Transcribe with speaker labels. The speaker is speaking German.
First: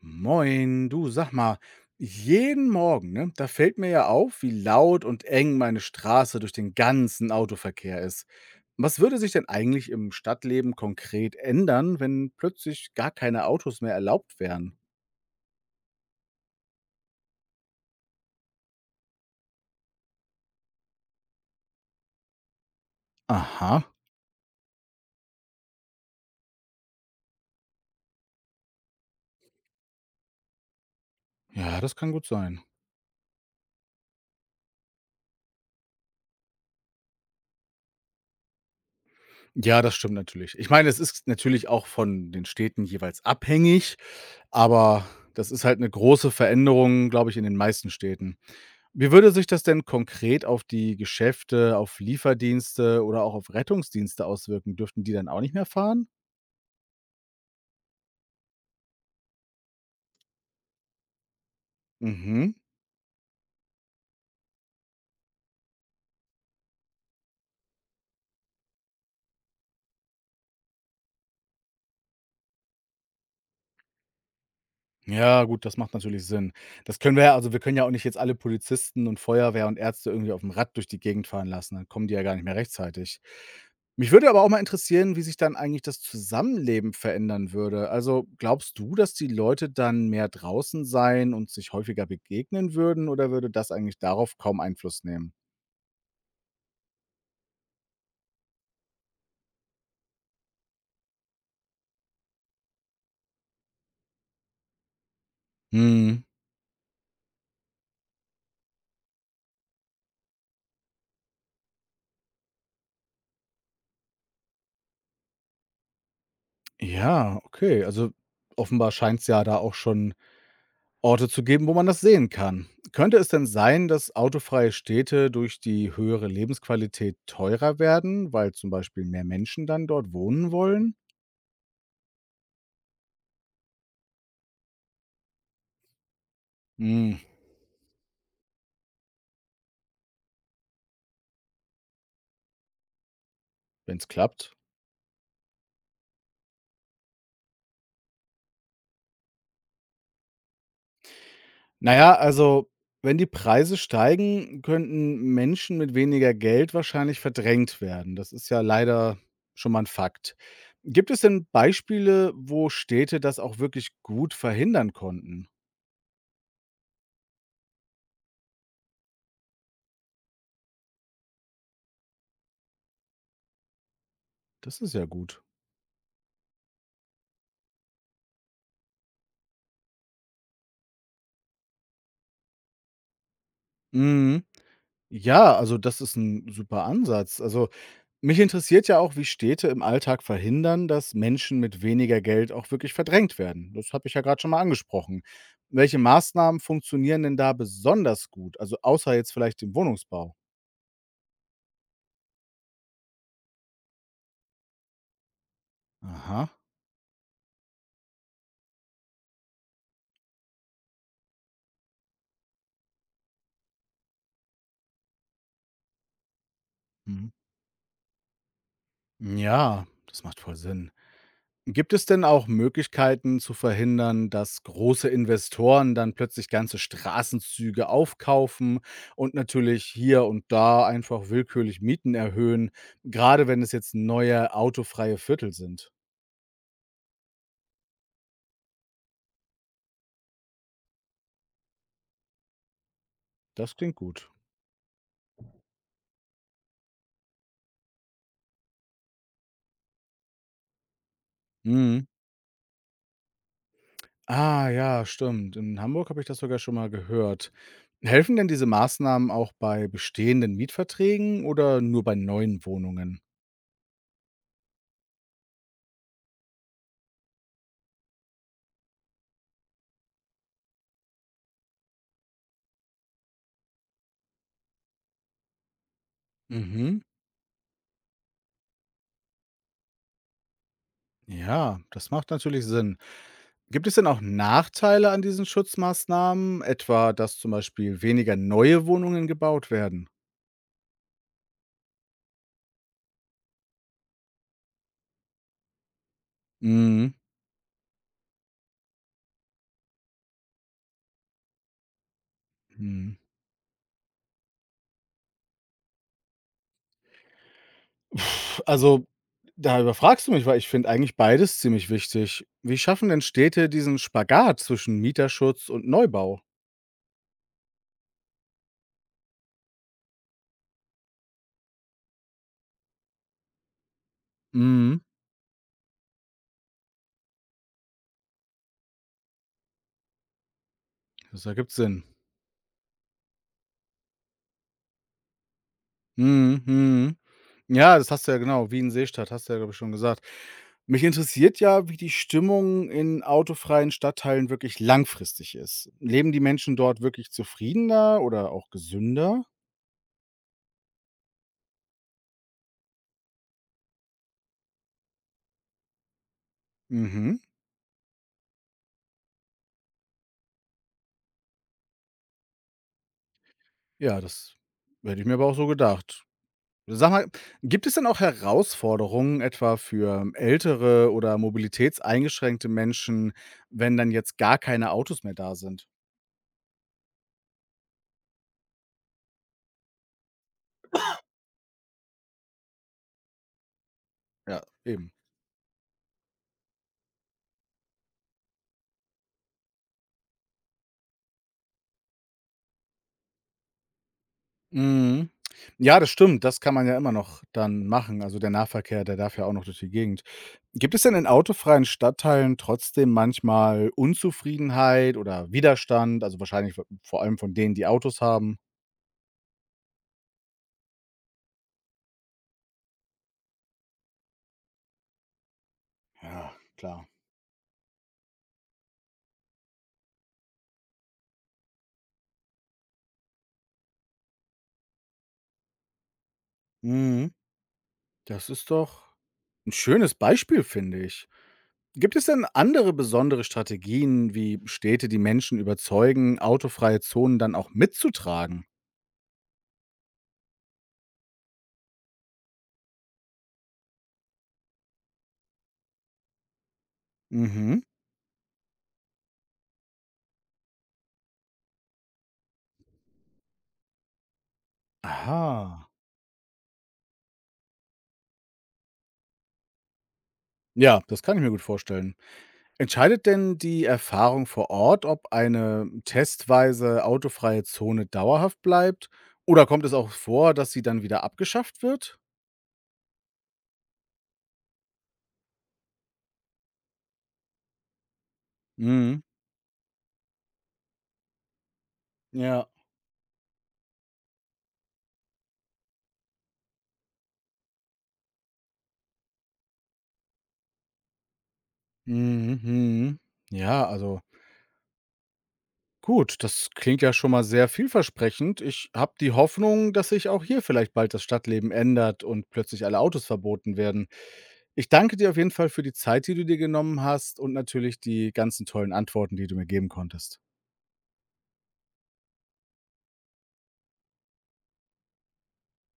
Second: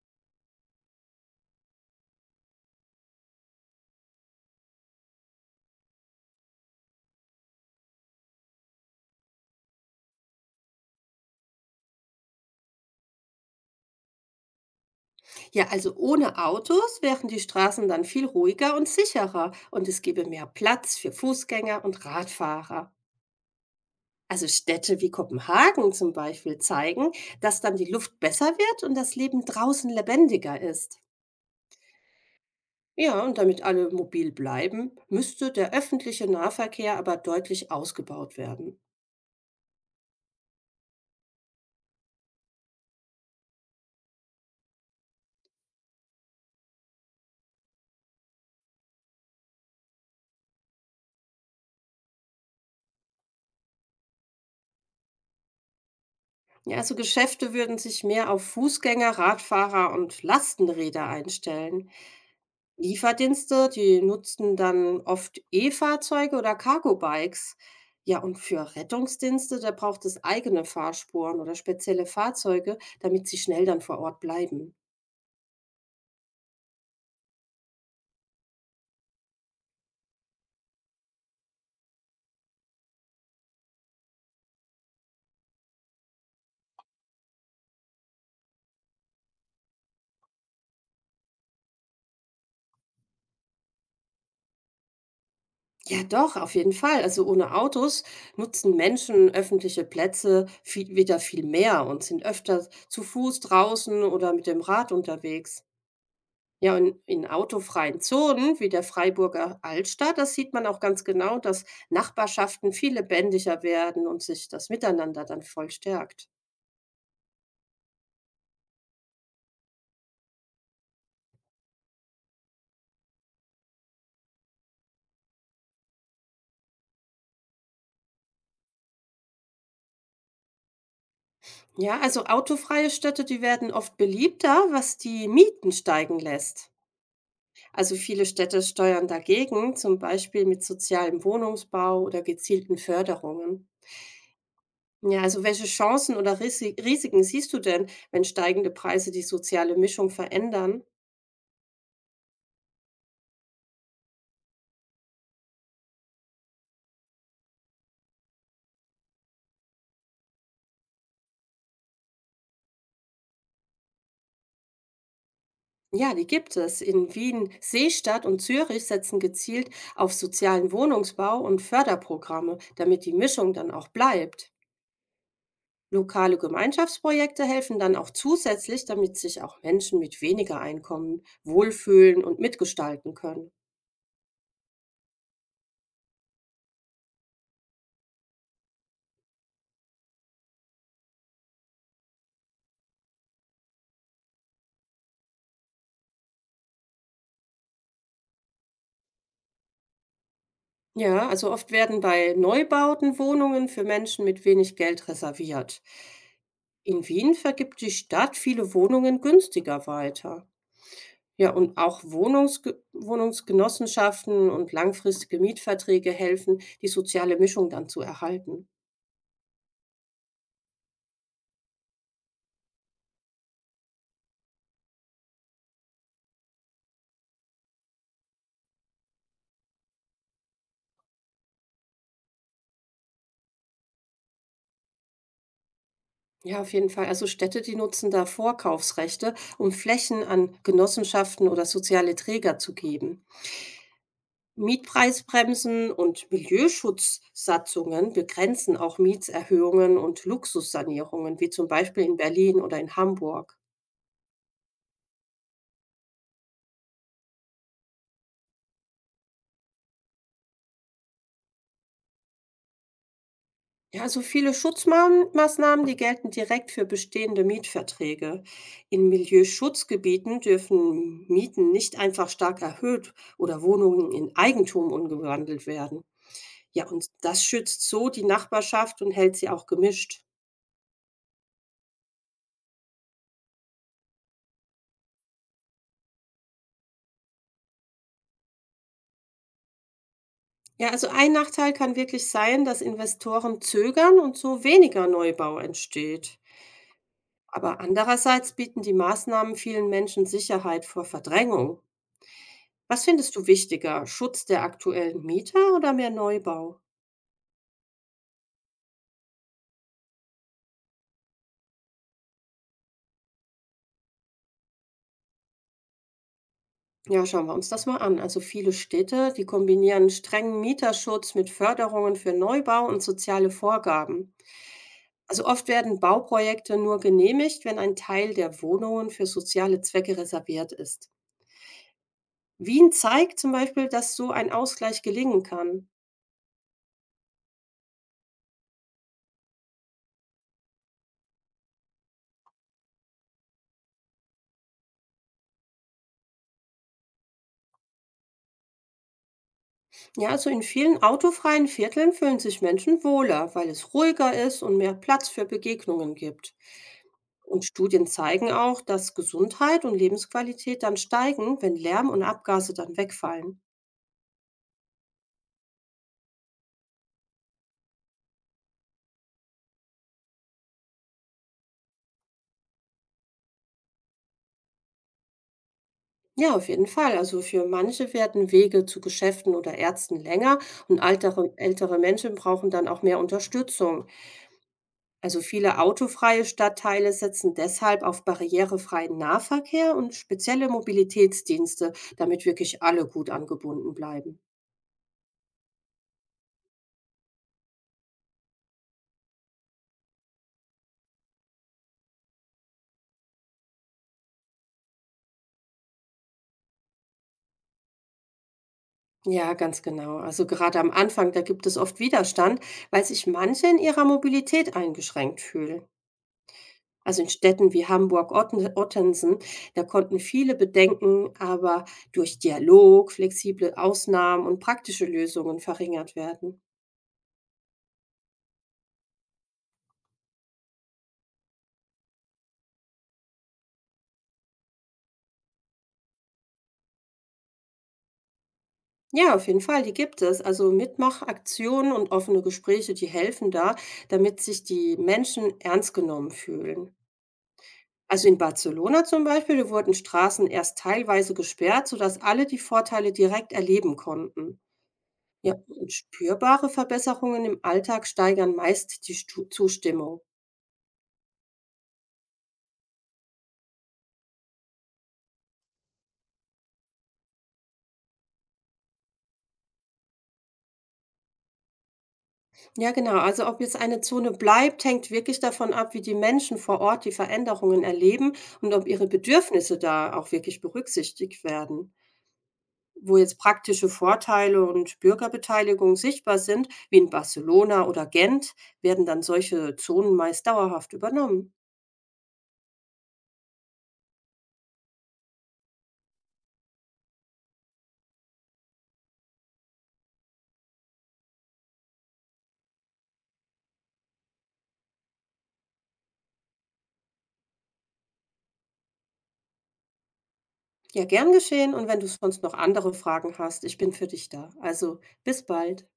Speaker 1: Moin, du, sag mal, jeden Morgen, ne, da fällt mir ja auf, wie laut und eng meine Straße durch den ganzen Autoverkehr ist. Was würde sich denn eigentlich im Stadtleben konkret ändern, wenn plötzlich gar keine Autos mehr erlaubt wären?
Speaker 2: Ja, also ohne Autos wären die Straßen dann viel ruhiger und sicherer und es gäbe mehr Platz für Fußgänger und Radfahrer.
Speaker 1: Aha,
Speaker 2: Also Städte wie Kopenhagen zum Beispiel zeigen, dass dann die Luft besser wird und das Leben draußen lebendiger ist.
Speaker 1: ja, das kann gut sein.
Speaker 2: Ja, und damit alle mobil bleiben, müsste der öffentliche Nahverkehr aber deutlich ausgebaut werden.
Speaker 1: Ja, das stimmt natürlich. Ich meine, es ist natürlich auch von den Städten jeweils abhängig, aber das ist halt eine große Veränderung, glaube ich, in den meisten Städten. Wie würde sich das denn konkret auf die Geschäfte, auf Lieferdienste oder auch auf Rettungsdienste auswirken? Dürften die dann auch nicht mehr fahren?
Speaker 2: Ja, also Geschäfte würden sich mehr auf Fußgänger, Radfahrer und Lastenräder einstellen.
Speaker 1: Mhm.
Speaker 2: Lieferdienste, die nutzten dann oft E-Fahrzeuge oder Cargo-Bikes. Ja, und für Rettungsdienste, da braucht es eigene Fahrspuren oder spezielle Fahrzeuge, damit sie schnell dann vor Ort bleiben.
Speaker 1: Ja, gut, das macht natürlich Sinn. Das können wir ja, also wir können ja auch nicht jetzt alle Polizisten und Feuerwehr und Ärzte irgendwie auf dem Rad durch die Gegend fahren lassen, dann kommen die ja gar nicht mehr rechtzeitig. Mich würde aber auch mal interessieren, wie sich dann eigentlich das Zusammenleben verändern würde. Also, glaubst du, dass die Leute dann mehr draußen sein und sich häufiger begegnen würden oder würde das eigentlich darauf kaum Einfluss nehmen?
Speaker 2: Ja, doch, auf jeden Fall. Also ohne Autos nutzen Menschen öffentliche Plätze viel, wieder viel mehr und sind öfter zu Fuß draußen oder mit dem Rad unterwegs.
Speaker 1: Mhm.
Speaker 2: Ja, und in autofreien Zonen wie der Freiburger Altstadt, das sieht man auch ganz genau, dass Nachbarschaften viel lebendiger werden und sich das Miteinander dann voll stärkt.
Speaker 1: Ja, okay. Also offenbar scheint es ja da auch schon Orte zu geben, wo man das sehen kann. Könnte es denn sein, dass autofreie Städte durch die höhere Lebensqualität teurer werden, weil zum Beispiel mehr Menschen dann dort wohnen wollen?
Speaker 2: Ja, also autofreie Städte, die werden oft beliebter, was die Mieten steigen lässt.
Speaker 1: Hm,
Speaker 2: Also viele Städte steuern dagegen, zum Beispiel mit sozialem Wohnungsbau oder gezielten Förderungen.
Speaker 1: wenn es klappt.
Speaker 2: Ja, also welche Chancen oder Risiken siehst du denn, wenn steigende Preise die soziale Mischung verändern?
Speaker 1: Naja, also wenn die Preise steigen, könnten Menschen mit weniger Geld wahrscheinlich verdrängt werden. Das ist ja leider schon mal ein Fakt. Gibt es denn Beispiele, wo Städte das auch wirklich gut verhindern konnten?
Speaker 2: Ja, die gibt es. In Wien, Seestadt und Zürich setzen gezielt auf sozialen Wohnungsbau und Förderprogramme, damit die Mischung dann auch bleibt.
Speaker 1: Das ist ja gut.
Speaker 2: Lokale Gemeinschaftsprojekte helfen dann auch zusätzlich, damit sich auch Menschen mit weniger Einkommen wohlfühlen und mitgestalten können.
Speaker 1: Mhm. Ja, also das ist ein super Ansatz. Also, mich interessiert ja auch, wie Städte im Alltag verhindern, dass Menschen mit weniger Geld auch wirklich verdrängt werden. Das habe ich ja gerade schon mal angesprochen. Welche Maßnahmen funktionieren denn da besonders gut? Also, außer jetzt vielleicht dem Wohnungsbau?
Speaker 2: Ja, also oft werden bei Neubauten Wohnungen für Menschen mit wenig Geld reserviert.
Speaker 1: Aha,
Speaker 2: In Wien vergibt die Stadt viele Wohnungen günstiger weiter. Ja, und auch Wohnungsgenossenschaften und langfristige Mietverträge helfen, die
Speaker 1: mhm.
Speaker 2: soziale Mischung dann zu erhalten.
Speaker 1: Ja, das macht voll Sinn. Gibt es denn auch Möglichkeiten zu verhindern, dass große Investoren dann plötzlich ganze Straßenzüge aufkaufen und natürlich hier und da einfach willkürlich Mieten erhöhen, gerade wenn es jetzt neue autofreie Viertel sind?
Speaker 2: Ja, auf jeden Fall. Also Städte, die nutzen da Vorkaufsrechte, um Flächen an Genossenschaften oder soziale Träger zu geben.
Speaker 1: Das klingt gut.
Speaker 2: Mietpreisbremsen und Milieuschutzsatzungen begrenzen auch Mietserhöhungen und Luxussanierungen, wie zum Beispiel
Speaker 1: Mhm.
Speaker 2: in Berlin oder in Hamburg.
Speaker 1: Ah ja, stimmt. In Hamburg habe ich das sogar schon mal gehört. Helfen denn diese Maßnahmen auch bei bestehenden Mietverträgen oder nur bei neuen Wohnungen?
Speaker 2: Ja, so viele Schutzmaßnahmen, die gelten direkt für bestehende Mietverträge. In Milieuschutzgebieten dürfen Mieten nicht einfach stark erhöht oder Wohnungen in Eigentum umgewandelt werden. Ja,
Speaker 1: Mhm.
Speaker 2: und das schützt so die Nachbarschaft und hält sie auch gemischt.
Speaker 1: Ja, das macht natürlich Sinn. Gibt es denn auch Nachteile an diesen Schutzmaßnahmen, etwa dass zum Beispiel weniger neue Wohnungen gebaut werden?
Speaker 2: Ja, also ein Nachteil kann wirklich sein, dass Investoren zögern und so weniger Neubau entsteht.
Speaker 1: Mhm,
Speaker 2: Aber andererseits bieten die Maßnahmen vielen Menschen Sicherheit vor Verdrängung. Was
Speaker 1: mhm.
Speaker 2: findest du wichtiger, Schutz der aktuellen Mieter oder mehr Neubau?
Speaker 1: Puh, also, da überfragst du mich, weil ich finde eigentlich beides ziemlich wichtig. Wie schaffen denn Städte diesen Spagat zwischen Mieterschutz und Neubau?
Speaker 2: Ja, schauen wir uns das mal an. Also viele Städte, die kombinieren strengen Mieterschutz mit Förderungen für Neubau und soziale Vorgaben.
Speaker 1: Mhm,
Speaker 2: Also oft werden Bauprojekte nur genehmigt, wenn ein Teil der Wohnungen für soziale Zwecke reserviert ist.
Speaker 1: das ergibt Sinn.
Speaker 2: Wien zeigt zum Beispiel, dass so ein Ausgleich gelingen kann.
Speaker 1: Mhm, mhm. Ja, das hast du ja, genau, Wien Seestadt, hast du ja, glaube ich, schon gesagt. Mich interessiert ja, wie die Stimmung in autofreien Stadtteilen wirklich langfristig ist. Leben die Menschen dort wirklich zufriedener oder auch gesünder?
Speaker 2: Ja, also in vielen autofreien Vierteln fühlen sich Menschen wohler, weil es ruhiger ist und mehr Platz für Begegnungen gibt.
Speaker 1: Mhm.
Speaker 2: Und Studien zeigen auch, dass Gesundheit und Lebensqualität dann steigen, wenn Lärm und Abgase dann wegfallen.
Speaker 1: Ja, das hätte ich mir aber auch so gedacht. Sag mal, gibt es denn auch Herausforderungen etwa für ältere oder mobilitätseingeschränkte Menschen, wenn dann jetzt gar keine Autos mehr da sind?
Speaker 2: Ja, auf jeden Fall. Also für manche werden Wege zu Geschäften oder Ärzten länger und ältere Menschen brauchen dann auch mehr Unterstützung.
Speaker 1: Ja, eben.
Speaker 2: Also viele autofreie Stadtteile setzen deshalb auf barrierefreien Nahverkehr und spezielle Mobilitätsdienste, damit wirklich alle gut angebunden bleiben.
Speaker 1: Mhm. Ja, das stimmt. Das kann man ja immer noch dann machen. Also, der Nahverkehr, der darf ja auch noch durch die Gegend. Gibt es denn in autofreien Stadtteilen trotzdem manchmal Unzufriedenheit oder Widerstand? Also, wahrscheinlich v vor allem von denen, die Autos haben?
Speaker 2: Ja, ganz genau. Also gerade am Anfang, da gibt es oft Widerstand, weil sich manche in ihrer Mobilität eingeschränkt fühlen.
Speaker 1: Ja, klar.
Speaker 2: Also in Städten wie Ottensen, da konnten viele Bedenken aber durch Dialog, flexible Ausnahmen und praktische Lösungen verringert werden.
Speaker 1: Mhm. Das ist doch ein schönes Beispiel, finde ich. Gibt es denn andere besondere Strategien, wie Städte die Menschen überzeugen, autofreie Zonen dann auch mitzutragen?
Speaker 2: Ja, auf jeden Fall, die gibt es. Also Mitmachaktionen und offene Gespräche, die helfen da, damit sich die Menschen ernst genommen fühlen.
Speaker 1: Mhm.
Speaker 2: Also in Barcelona zum Beispiel, wurden Straßen erst teilweise gesperrt, sodass alle die Vorteile direkt erleben konnten. Ja,
Speaker 1: Aha.
Speaker 2: und spürbare Verbesserungen im Alltag steigern meist die Stu Zustimmung.
Speaker 1: Ja, das kann ich mir gut vorstellen. Entscheidet denn die Erfahrung vor Ort, ob eine testweise autofreie Zone dauerhaft bleibt oder kommt es auch vor, dass sie dann wieder abgeschafft wird?
Speaker 2: Ja, genau. Also ob jetzt eine Zone bleibt, hängt wirklich davon ab, wie die Menschen vor Ort die Veränderungen erleben und ob ihre
Speaker 1: Mhm.
Speaker 2: Bedürfnisse da auch wirklich berücksichtigt werden.
Speaker 1: Ja.
Speaker 2: Wo jetzt praktische Vorteile und Bürgerbeteiligung sichtbar sind, wie in Barcelona oder Gent, werden dann solche Zonen meist dauerhaft übernommen.
Speaker 1: Mhm, mhm. Ja, also gut, das klingt ja schon mal sehr vielversprechend. Ich habe die Hoffnung, dass sich auch hier vielleicht bald das Stadtleben ändert und plötzlich alle Autos verboten werden. Ich danke dir auf jeden Fall für die Zeit, die du dir genommen hast und natürlich die ganzen tollen Antworten, die du mir geben konntest.
Speaker 2: Ja, gern geschehen und wenn du sonst noch andere Fragen hast, ich bin für dich da. Also bis bald.